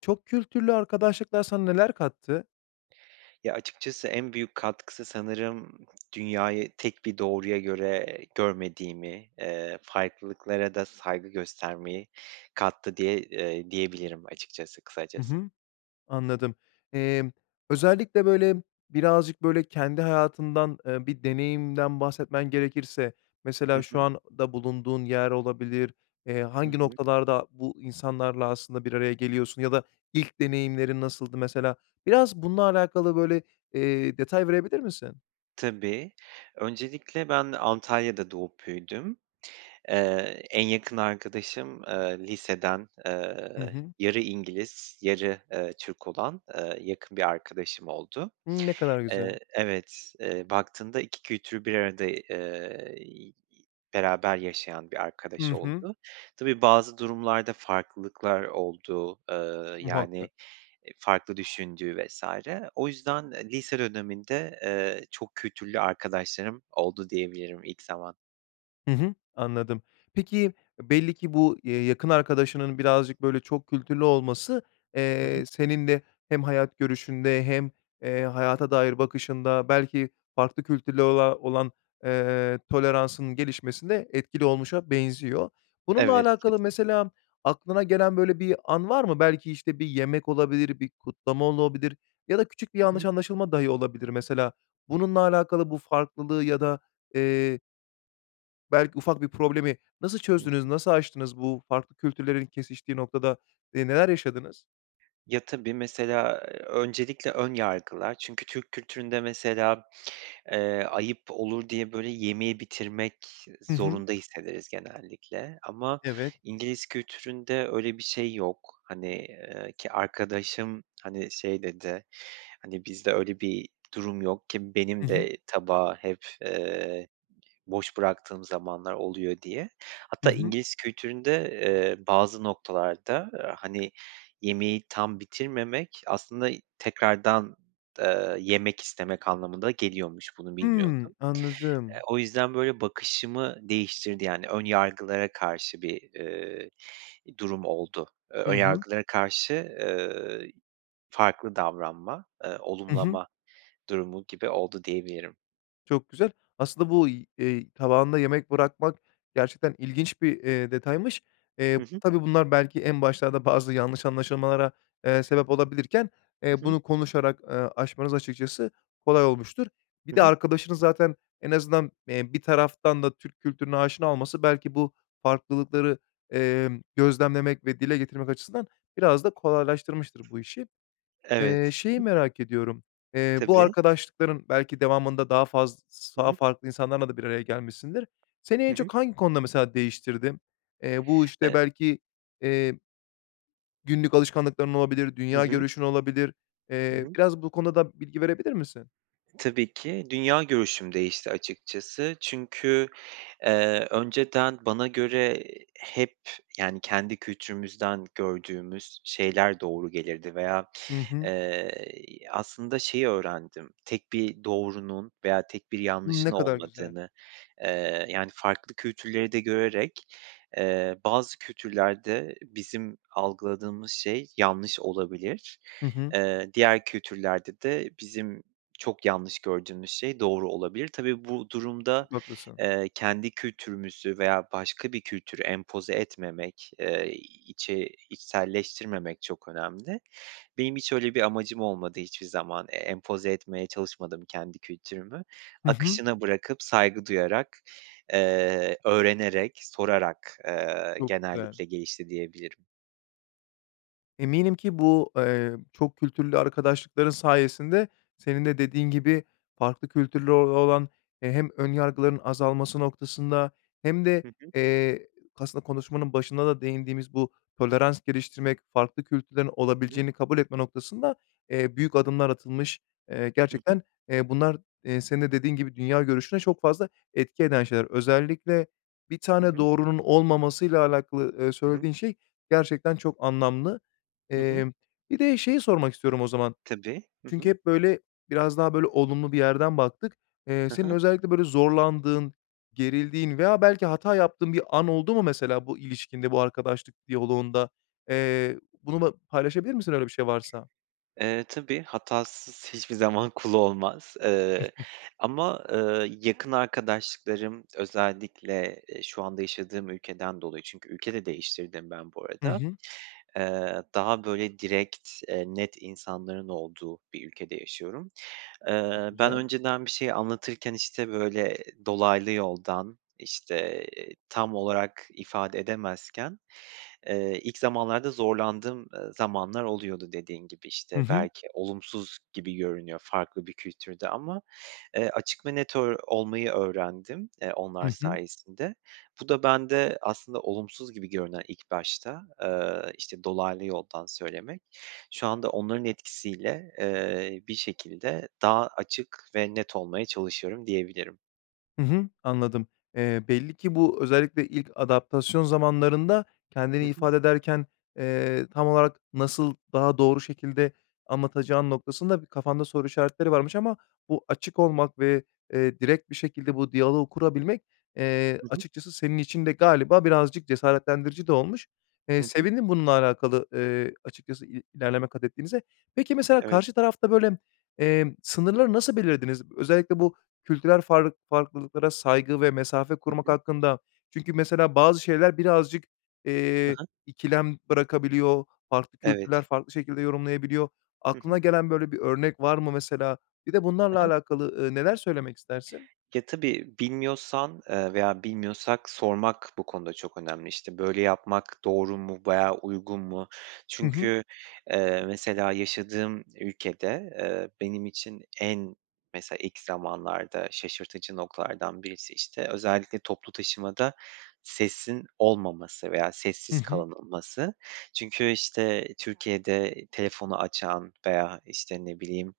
Çok kültürlü arkadaşlıklar sana neler kattı? Ya, açıkçası en büyük katkısı, sanırım dünyayı tek bir doğruya göre görmediğimi, eee, farklılıklara da saygı göstermeyi kattı diye eee, diyebilirim açıkçası, Hı kısacası. hı. Anladım. Emm, özellikle, böyle, birazcık böyle kendi hayatından, eee, bir deneyimden bahsetmen gerekirse Hı mesela şu hı. anda bulunduğun yer olabilir, eee, Hı hangi hı. noktalarda bu insanlarla aslında bir araya geliyorsun ya da ilk deneyimlerin nasıldı mesela? Biraz bununla alakalı, böyle, eee, detay verebilir misin? Tabii. Öncelikle, ben Antalya'da doğup büyüdüm. Eee, en yakın arkadaşım, eee, liseden, Hı eee, hı. yarı İngiliz, yarı, eee, Türk olan, eee, yakın bir arkadaşım oldu. Hımm. Ne kadar Eee, güzel. evet, eee, baktığında, 2 kültürü bir arada, eee, iii, beraber yaşayan bir arkadaş Hı hı. oldu. Tabii, bazı durumlarda farklılıklar oldu. Eee, yani, Muhakkak. eee, farklı düşündüğü vs. O yüzden, eee, lise döneminde, eee, çok kültürlü arkadaşlarım oldu diyebilirim ilk zaman. Hı hı, anladım. Peki e, belli ki bu, eee, yakın arkadaşının birazcık, böyle, çok kültürlü olması, Hı hı. eee, senin de hem hayat görüşünde hem, eee, hayata dair bakışında, belki farklı kültürlere ola olan, eee, toleransının gelişmesinde etkili olmuşa benziyor. Bununla Evet, alakalı, kesinlikle. mesela, aklına gelen, böyle, bir an var mı? Belki, işte, bir yemek olabilir, bir kutlama olabilir ya da küçük bir Hı yanlış hı. anlaşılma dahi olabilir mesela. Bununla alakalı, bu farklılığı ya da, eee belki ufak bir problemi, nasıl Hı çözdünüz, hı. nasıl aştınız bu farklı kültürlerin kesiştiği noktada, eee, neler yaşadınız? Ya, tabii, mesela öncelikle ön yargılar. Çünkü Türk kültüründe mesela, eee, ayıp olur diye, böyle, yemeği bitirmek Hı hı. zorunda hissederiz genellikle. Ama Evet. İngiliz kültüründe öyle bir şey yok. Hani, ııı, ki arkadaşım, hani, şey dedi, hani, “Bizde öyle bir durum yok. Ki Hı benim hı. de tabağı hep, eee, boş bıraktığım zamanlar oluyor.” diye. Hı Hatta hı. İngiliz kültüründe, eee, bazı noktalarda, aaa, hani, yemeği tam bitirmemek aslında tekrardan, eee, yemek istemek anlamına da geliyormuş, bunu Hıı, bilmiyordum. Eee, anladım. o yüzden, böyle, bakışımı değiştirdi. Yani ön yargılara karşı bir, eee, durum oldu. Eee, Hı ön hı. yargılara karşı, eee, farklı davranma, eee, Hı hı. olumlama durumu gibi oldu, diyebilirim. Çok güzel. Aslında bu y eee, tabağında yemek bırakmak gerçekten ilginç bir, eee, detaymış. Hı Eee, hı. tabii bunlar belki en başlarda bazı yanlış anlaşılmalara, eee, sebep olabilirken, eee, Hı hı. bunu konuşarak, ııı, aşmanız açıkçası kolay olmuştur. Bir Hı de hı. arkadaşını zaten en azından, eee, bir taraftan da Türk kültürüne aşina olması belki bu farklılıkları, emm, gözlemlemek ve dile getirmek açısından biraz da kolaylaştırmıştır bu işi. Eee, Evet. Hı şeyi hı. merak ediyorum, eee, bu Tabii. arkadaşlıkların belki devamında daha faz s Hı daha hı. farklı insanlarla da bir araya gelmişsindir. Seni Hı en hı. çok hangi konuda mesela değiştirdi? Eee, bu işte Eee belki, eee, günlük alışkanlıkların olabilir, Hı dünya hı. görüşün olabilir. Hı Eee, hı. biraz bu konuda da bilgi verebilir misin? Tabii ki. Dünya görüşüm değişti açıkçası. Çünkü, eee, önceden bana göre hep, yani kendi kültürümüzden gördüğümüz şeyler doğru gelirdi veya, Hı hı. eee, aslında şeyi öğrendim. Tek bir doğrunun veya tek bir Iıı, yanlışın ne kadar güzel. olmadığını. Eee, yani farklı kültürleri de görerek, eee, bazı kültürlerde bizim algıladığımız şey yanlış olabilir. Hı hı. Eee, diğer kültürlerde de bizim çok yanlış gördüğümüz şey doğru olabilir. Tabii bu durumda, Çok haklısın. eee, kendi kültürümüzü veya başka bir kültürü empoze etmemek, eee, içe içselleştirmemek çok önemli. Benim hiç öyle bir amacım olmadı hiçbir zaman. Eee, empoze etmeye çalışmadım kendi kültürümü. Hı hı. Akışına bırakıp, saygı duyarak, eee, öğrenerek, sorarak, eee, Çok güzel. genellikle gelişti diyebilirim. Eminim ki bu, eee, çok kültürlü arkadaşlıkların sayesinde senin de dediğin gibi farklı kültürlere o olan, eee, hem önyargıların azalması noktasında hem de, Hı hı. eee, aslında konuşmanın başında da değindiğimiz bu tolerans geliştirmek, farklı kültürlerin Hı hı. olabileceğini kabul etme noktasında, eee, büyük adımlar atılmış. Eee, Hı hı. gerçekten, eee, bunlar, eee, senin de dediğin gibi dünya görüşüne çok fazla etki eden şeyler. Özellikle 1 Hı tane hı. doğrunun olmamasıyla alakalı, eee, Hı hı. söylediğin şey gerçekten çok anlamlı. Hı hı. Emm, bir de şeyi sormak istiyorum o zaman. Tabii. Hı Çünkü hı. hep böyle, biraz daha böyle olumlu bir yerden baktık. Eee, Ha senin ha. özellikle böyle zorlandığın, gerildiğin veya belki hata yaptığın bir an oldu mu mesela bu ilişkinde, bu arkadaşlık diyaloğunda? Eee, bunu ba paylaşabilir misin öyle bir şey varsa? Eee, tabii. Hatasız hiçbir zaman kul olmaz, eee, ama, ııı, yakın arkadaşlıklarım özellikle, eee, şu anda yaşadığım ülkeden dolayı Çünkü ülke de değiştirdim ben bu Hı arada. hı. Eee, daha böyle direkt, eee, net insanların olduğu bir ülkede yaşıyorum. Çok Eee, ben güzel. önceden bir şeyi anlatırken, işte, böyle dolaylı yoldan, işte tam olarak ifade edemezken, eee, ilk zamanlarda zorlandığım, ııı, zamanlar oluyordu dediğin gibi. Hı İşte, hı. belki olumsuz gibi görünüyor farklı bir kültürde ama, eee, açık ve net ör olmayı öğrendim, eee, onlar Hı hı. sayesinde. Bu da bende aslında olumsuz gibi görünen ilk başta, eee, işte dolaylı yoldan söylemek. Şu anda onların etkisiyle, eee, bir şekilde daha açık ve net olmaya çalışıyorum diyebilirim. Hı hı, anladım. Eee, belli ki bu özellikle ilk adaptasyon zamanlarında Hı kendini hı. ifade ederken, eee, tam olarak nasıl daha doğru şekilde anlatacağın noktasında bir kafanda soru işaretleri varmış ama bu açık olmak ve, eee, direkt bir şekilde bu diyaloğu kurabilmek, eee, Hı hı. açıkçası senin için de galiba birazcık cesaretlendirici de olmuş. Eee, Hı hı. sevindim bununla alakalı, eee, açıkçası i ilerleme katettiğinize. Peki, mesela Evet. karşı tarafta, böyle, eee, sınırları nasıl belirlediniz? Özellikle bu kültürel farl farklılıklara saygı ve mesafe Hı korumak hı. hakkında. Çünkü mesela bazı şeyler birazcık, Ha eee, ha. ikilem bırakabiliyor. Farklı kültürler Evet. farklı şekilde yorumlayabiliyor. Hı hı. Aklına gelen böyle bir örnek var mı mesela? Bir de Ha bunlarla ha. alakalı, ııı, neler söylemek istersin? Ya, tabii bilmiyorsan, ııı, veya bilmiyorsak sormak bu konuda çok önemli. İşte, böyle yapmak doğru mu veya uygun mu? Hı hı. Çünkü, eee, mesela yaşadığım ülkede, eee, benim için en mesela ilk zamanlarda şaşırtıcı noktalardan birisi, işte, özellikle toplu taşımada sesin olmaması veya Hı sessiz hı. kalınılması. Çünkü, işte, Türkiye'de telefonu açan veya, işte, ne bileyim,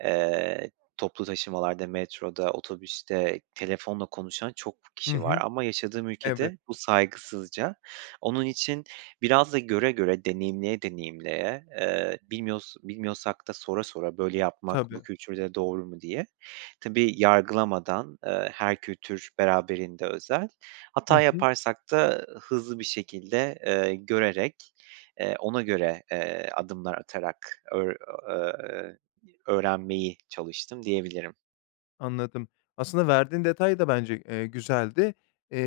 eee, toplu taşımalarda, metroda, otobüste telefonla konuşan çok Hı kişi var hı. ama yaşadığım Evet. ülkede bu saygısızca. Onun için biraz da göre göre, deneyimleye deneyimleye, eee, bilmiyos bilmiyorsak da sora sora "Böyle yapmak bu Tabii. kültürde doğru mu?" diye. Tabii, yargılamadan, eee, her kültür beraberinde özel. Hı Hata hı. yaparsak da hızlı bir şekilde, ııı, görerek, eee, ona göre, eee, adımlar atarak öğr ııı, eee, öğrenmeyi çalıştım diyebilirim. Anladım. Aslında verdiğin detay da bence, eee, güzeldi.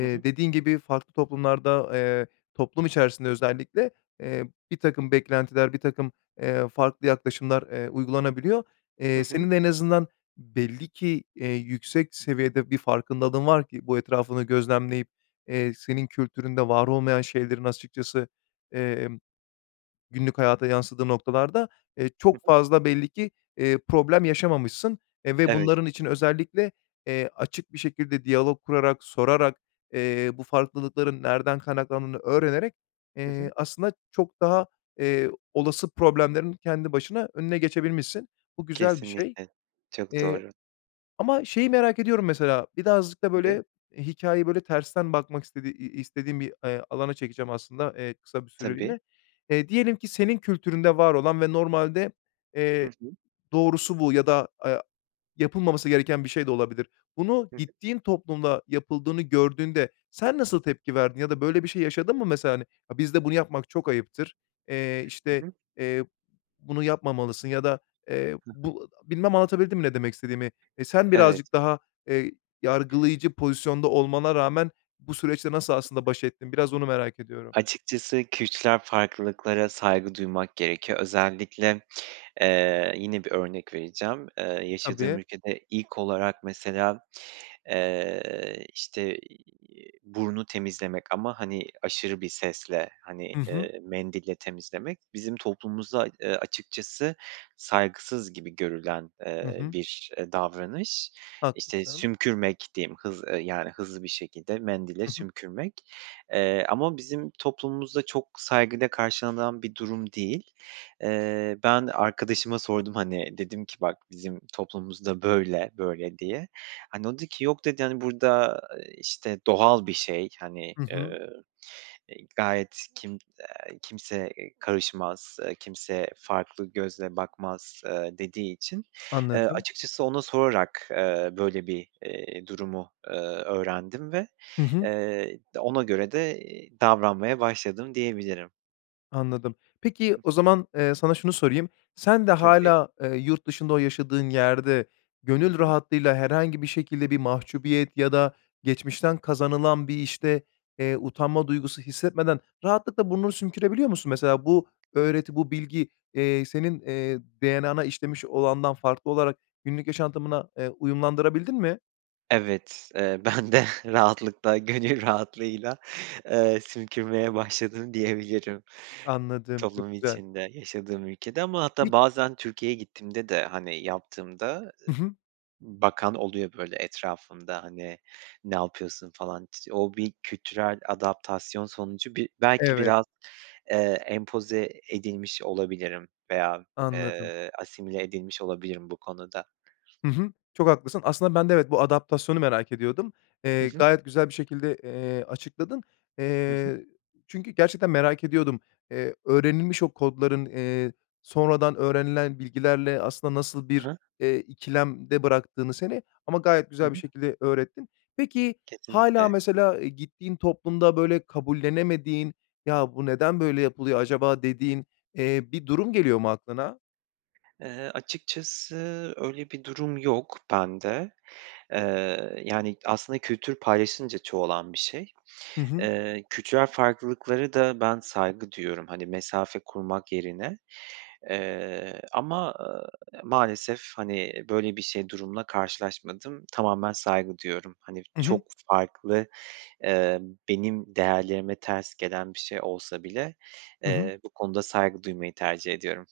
Hı hı. dediğin gibi farklı toplumlarda, eee, toplum içerisinde özellikle, eee, birtakım beklentiler, birtakım, eee, farklı yaklaşımlar, eee, uygulanabiliyor. Hı Eee, hı. senin de en azından belli ki, eee, yüksek seviyede bir farkındalığın var ki bu etrafını gözlemleyip, eee, senin kültüründe var olmayan şeylerin açıkçası, emm, günlük hayata yansıdığı noktalarda, eee, Hı çok hı. fazla belli ki, eee, problem yaşamamışsın. Eee, ve Evet. bunların için özellikle, eee, açık bir şekilde diyalog kurarak, sorarak, eee, bu farklılıkların nereden kaynaklandığını öğrenerek, Hı eee, hı. aslında çok daha, eee, olası problemlerin kendi başına önüne geçebilmişsin. Bu güzel bir şey. Kesinlikle. Çok Eee, doğru. ama şeyi merak ediyorum mesela, birazcık da, Tabii. böyle, hikâyeyi, böyle, tersten bakmak istediği i i istediğim bir, eee, alana çekeceğim aslında, eee, kısa bir Tabii. süreliğine. Eee, diyelim ki senin kültüründe var olan ve normalde, Hı eee, hı. doğrusu bu ya da, aya yapılmaması gereken bir şey de olabilir. Bunu Hı hı. gittiğin toplumda yapıldığını gördüğünde sen nasıl tepki verdin? Ya da böyle bir şey yaşadın mı mesela, hani, "Ha, bizde bunu yapmak çok ayıptır. Eee, Hı işte, hı. eee, b bunu yapmamalısın ya da eee, Hı hı. bu a" bilmem anlatabildim mi ne demek istediğimi? Eee, sen Evet. birazcık daha, eee, yargılayıcı pozisyonda olmana rağmen bu süreçle nasıl aslında baş ettin? Biraz onu merak ediyorum. Açıkçası kültürel farklılıklara saygı duymak gerekiyor. Özellikle, eee, yine bir örnek vereceğim. Eee, yaşadığım Tabii. ülkede ilk olarak mesela, eee, işte, iii, burnu temizlemek ama, hani, aşırı bir sesle, hani, I hı. eee, mendille temizlemek bizim toplumumuzda, eee, açıkçası saygısız gibi görülen, Hı eee, hı. bir, eee, davranış. İşte, Haklısın. sümkürmek diyeyim, hız yani, hızlı bir şekilde mendile I hı. sümkürmek. Eee, ama bizim toplumumuzda çok saygıyla karşılanan bir durum değil. Eee, ben arkadaşıma sordum, hani, dedim ki "Bak, bizim toplumumuzda böyle böyle." diye. Hani, o dedi ki, yok dedi, hani, burada, eee, işte, doğal bir şey, hani, I hı. eee, eee, gayet s kim, eee, kimse, eee, karışmaz, eee kimse farklı gözle bakmaz. eee, dediği için, eee, Anladım. açıkçası ona sorarak, eee, böyle, bir, eee, durumu, eee, öğrendim ve, Hı hı. eee, d ona göre de, eee, davranmaya başladım diyebilirim. Anladım. Peki o Hı hı. zaman, eee, sana şunu sorayım. Sen de Tabii. hâlâ, eee, yurt dışında o yaşadığın yerde Hı gönül hı. rahatlığıyla herhangi bir şekilde bir mahcubiyet ya da geçmişten kazanılan bir, işte, eee, utanma duygusu hissetmeden rahatlıkla burnunu sümkürebiliyor musun? Mesela bu öğreti, bu bilgi, eee, senin, eee, DNA'na işlemiş olandan farklı olarak günlük yaşantımına, eee, uyumlandırabildin mi? Evet, eee, ben de rahatlıkla, gönül rahatlığıyla eee, sümkürmeye başladım diyebilirim Anladım çok toplum güzel. içinde, yaşadığım ülkede. Ama hatta Vit bazen Türkiye'ye gittiğimde de, hani, yaptığımda, eee, Hı hı. bakan oluyor, böyle, etrafımda, hani, "Ne yapıyorsun?" falan. T o bir kültürel adaptasyon sonucu bir belki Evet. biraz, eee, empoze edilmiş olabilirim veya, Anladım. eee, asimile edilmiş olabilirim bu konuda. Hı hı. Çok haklısın. Aslında ben de evet, bu adaptasyonu merak ediyordum. Hı Eee, hı. gayet güzel bir şekilde, eee, açıkladın. Hı hı. Eee, çünkü gerçekten merak ediyordum, eee, öğrenilmiş o kodların, eee, sonradan öğrenilen bilgilerle aslında nasıl Ha bir, ha. eee, ikilemde bıraktığını seni ama gayet Hı güzel bir hı. şekilde öğrettin. Peki, hâlâ Kesinlikle. mesela gittiğin toplumda, böyle, kabullenemediğin "Ya, bu neden böyle yapılıyor acaba?" dediğin, eee, bir durum geliyor mu aklına? Eee, açıkçası öyle bir durum yok bende. Eee, yani aslında kültür paylaşılınca çoğalan bir şey. Hı hı. Eee, kültürel farklılıklara da ben saygı duyuyorum, hani, mesafe kurmak yerine. Eee, ama, eee, maalesef hani böyle bir şey, durumla karşılaşmadım. Tamamen saygı duyuyorum. Hani Hı hı. çok farklı, eee, benim değerlerime ters gelen bir şey olsa bile, Hı hı. eee, bu konuda saygı duymayı tercih ediyorum.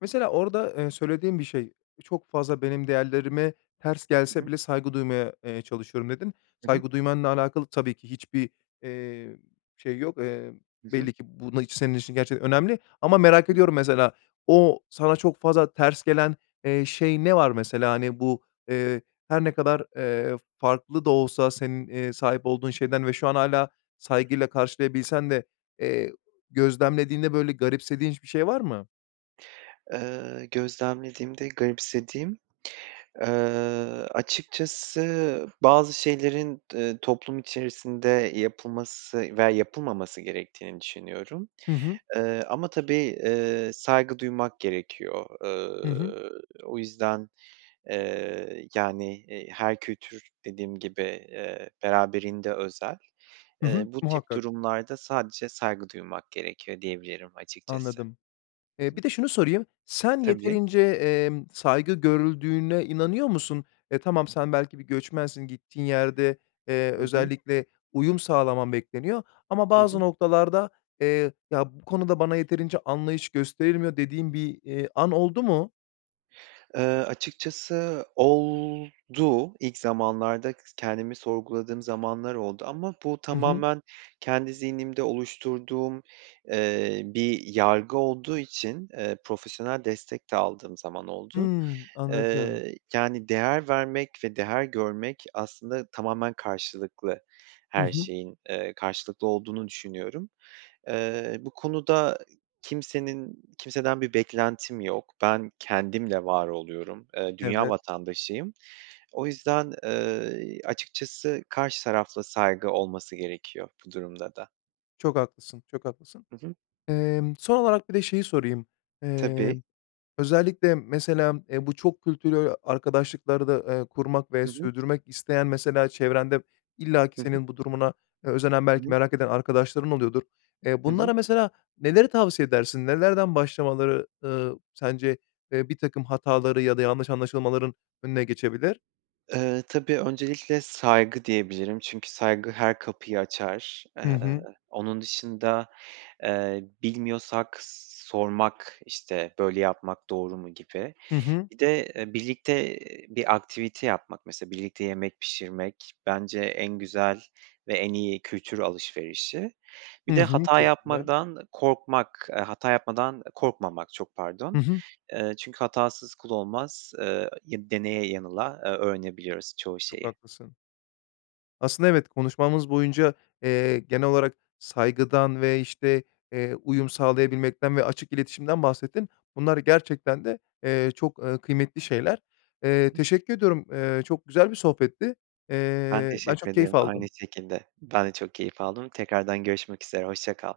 Mesela orada, eee, söylediğin bir şey, çok fazla benim değerlerime ters Hı gelse hı. bile saygı duymaya, eee, çalışıyorum dedin. Hı hı. Saygı duymanla alakalı tabii ki hiçbir, eee, şey yok. Eee, Hı hı. belli ki bu na iç senin için gerçekten önemli ama merak Hı hı. ediyorum mesela o, sana çok fazla ters gelen, eee, şey ne var mesela? Hani bu, eee, her ne kadar, eee, farklı da olsa senin, eee, sahip olduğun şeyden ve şu an hâlâ saygıyla karşılayabilsen de, eee, gözlemlediğinde böyle garipsediğin hiç bir şey var mı? Eee, gözlemlediğimde garipsediğim, eee, açıkçası bazı şeylerin d eee, toplum içerisinde yapılması veya yapılmaması gerektiğini düşünüyorum. Hı hı. Iıı, ama tabii, ııı, saygı duymak gerekiyor. Hı hı. Iıı, o yüzden, eee, yani, eee, her kültür dediğim gibi, eee, beraberinde özel. Hı Eee, hı, bu tip muhakkak. durumlarda sadece saygı duymak gerekiyor diyebilirim açıkçası. Anladım. Hı Eee, hı. bir de şunu sorayım, sen Tabii. yeterince, emm, saygı görüldüğüne inanıyor musun? E, tamam, sen belki bir göçmensin, gittiğin yerde, eee, Hı hı. özellikle uyum sağlaman bekleniyor ama Hı bazı hı. noktalarda, eee, "Ya bu konuda bana yeterince anlayış gösterilmiyor." dediğin bir, iii, an oldu mu? Eee, açıkçası oldu. İlk zamanlarda kendimi sorguladığım zamanlar oldu ama bu Hı hı. tamamen kendi zihnimde oluşturduğum, eee, bir yargı olduğu için, eee, profesyonel destek de aldığım zaman oldu. Hıı, anladım. Iıı, yani, değer vermek ve değer görmek aslında tamamen karşılıklı. Hı Her hı. şeyin, eee, karşılıklı olduğunu düşünüyorum. Eee, bu konuda kimsenin kimseden bir beklentim yok. Ben kendimle var oluyorum. Eee, dünya Evet. vatandaşıyım. O yüzden, eee, açıkçası karşı tarafla saygı olması gerekiyor bu durumda da. Çok haklısın, çok haklısın. Hı hı. Emm, son olarak, bir de şeyi sorayım. Eee, Tabii. özellikle, mesela, eee, bu çok kültürlü arkadaşlıklarda, eee, kurmak ve Hı hı. sürdürmek isteyen, mesela, çevrende illaki Hı hı. senin bu durumuna özenen, Hı belki hı. merak eden arkadaşların oluyordur. Eee, Hı hı. bunlara, mesela, neleri tavsiye edersin? Nelerden başlamaları, ııı, sence, eee, birtakım hataları ya da yanlış anlaşılmaların önüne geçebilir? Eee, tabii. Öncelikle, saygı diyebilirim çünkü saygı her kapıyı açar. Hı Eee, hı. onun dışında, eee, bilmiyorsak sormak, işte, böyle yapmak doğru mu, gibi. Hı hı. Bir de, eee, birlikte bir aktivite yapmak. Mesela, birlikte yemek pişirmek, bence en güzel ve en iyi kültür alışverişi. Hı Bir de hı. hata Çok güzel. yapmadan korkmak, eee, hata yapmadan korkmamak, çok Hı pardon. hı. Eee, çünkü hatasız kul olmaz. Eee, ya deneye yanıla, eee, öğrenebiliyoruz çoğu Çok şeyi. haklısın. Aslında, evet, konuşmamız boyunca, eee, genel olarak saygıdan ve, işte, eee, uyum sağlayabilmekten ve açık iletişimden bahsettin. Bunlar gerçekten de, eee, çok, ııı, kıymetli şeyler. Hı Eee, hı. teşekkür ediyorum. Eee, çok güzel bir sohbetti. Ben Eee, ben teşekkür çok keyif ederim. Aynı aldım. şekilde. Ben de çok keyif aldım. Tekrardan görüşmek üzere. Hoşça kal.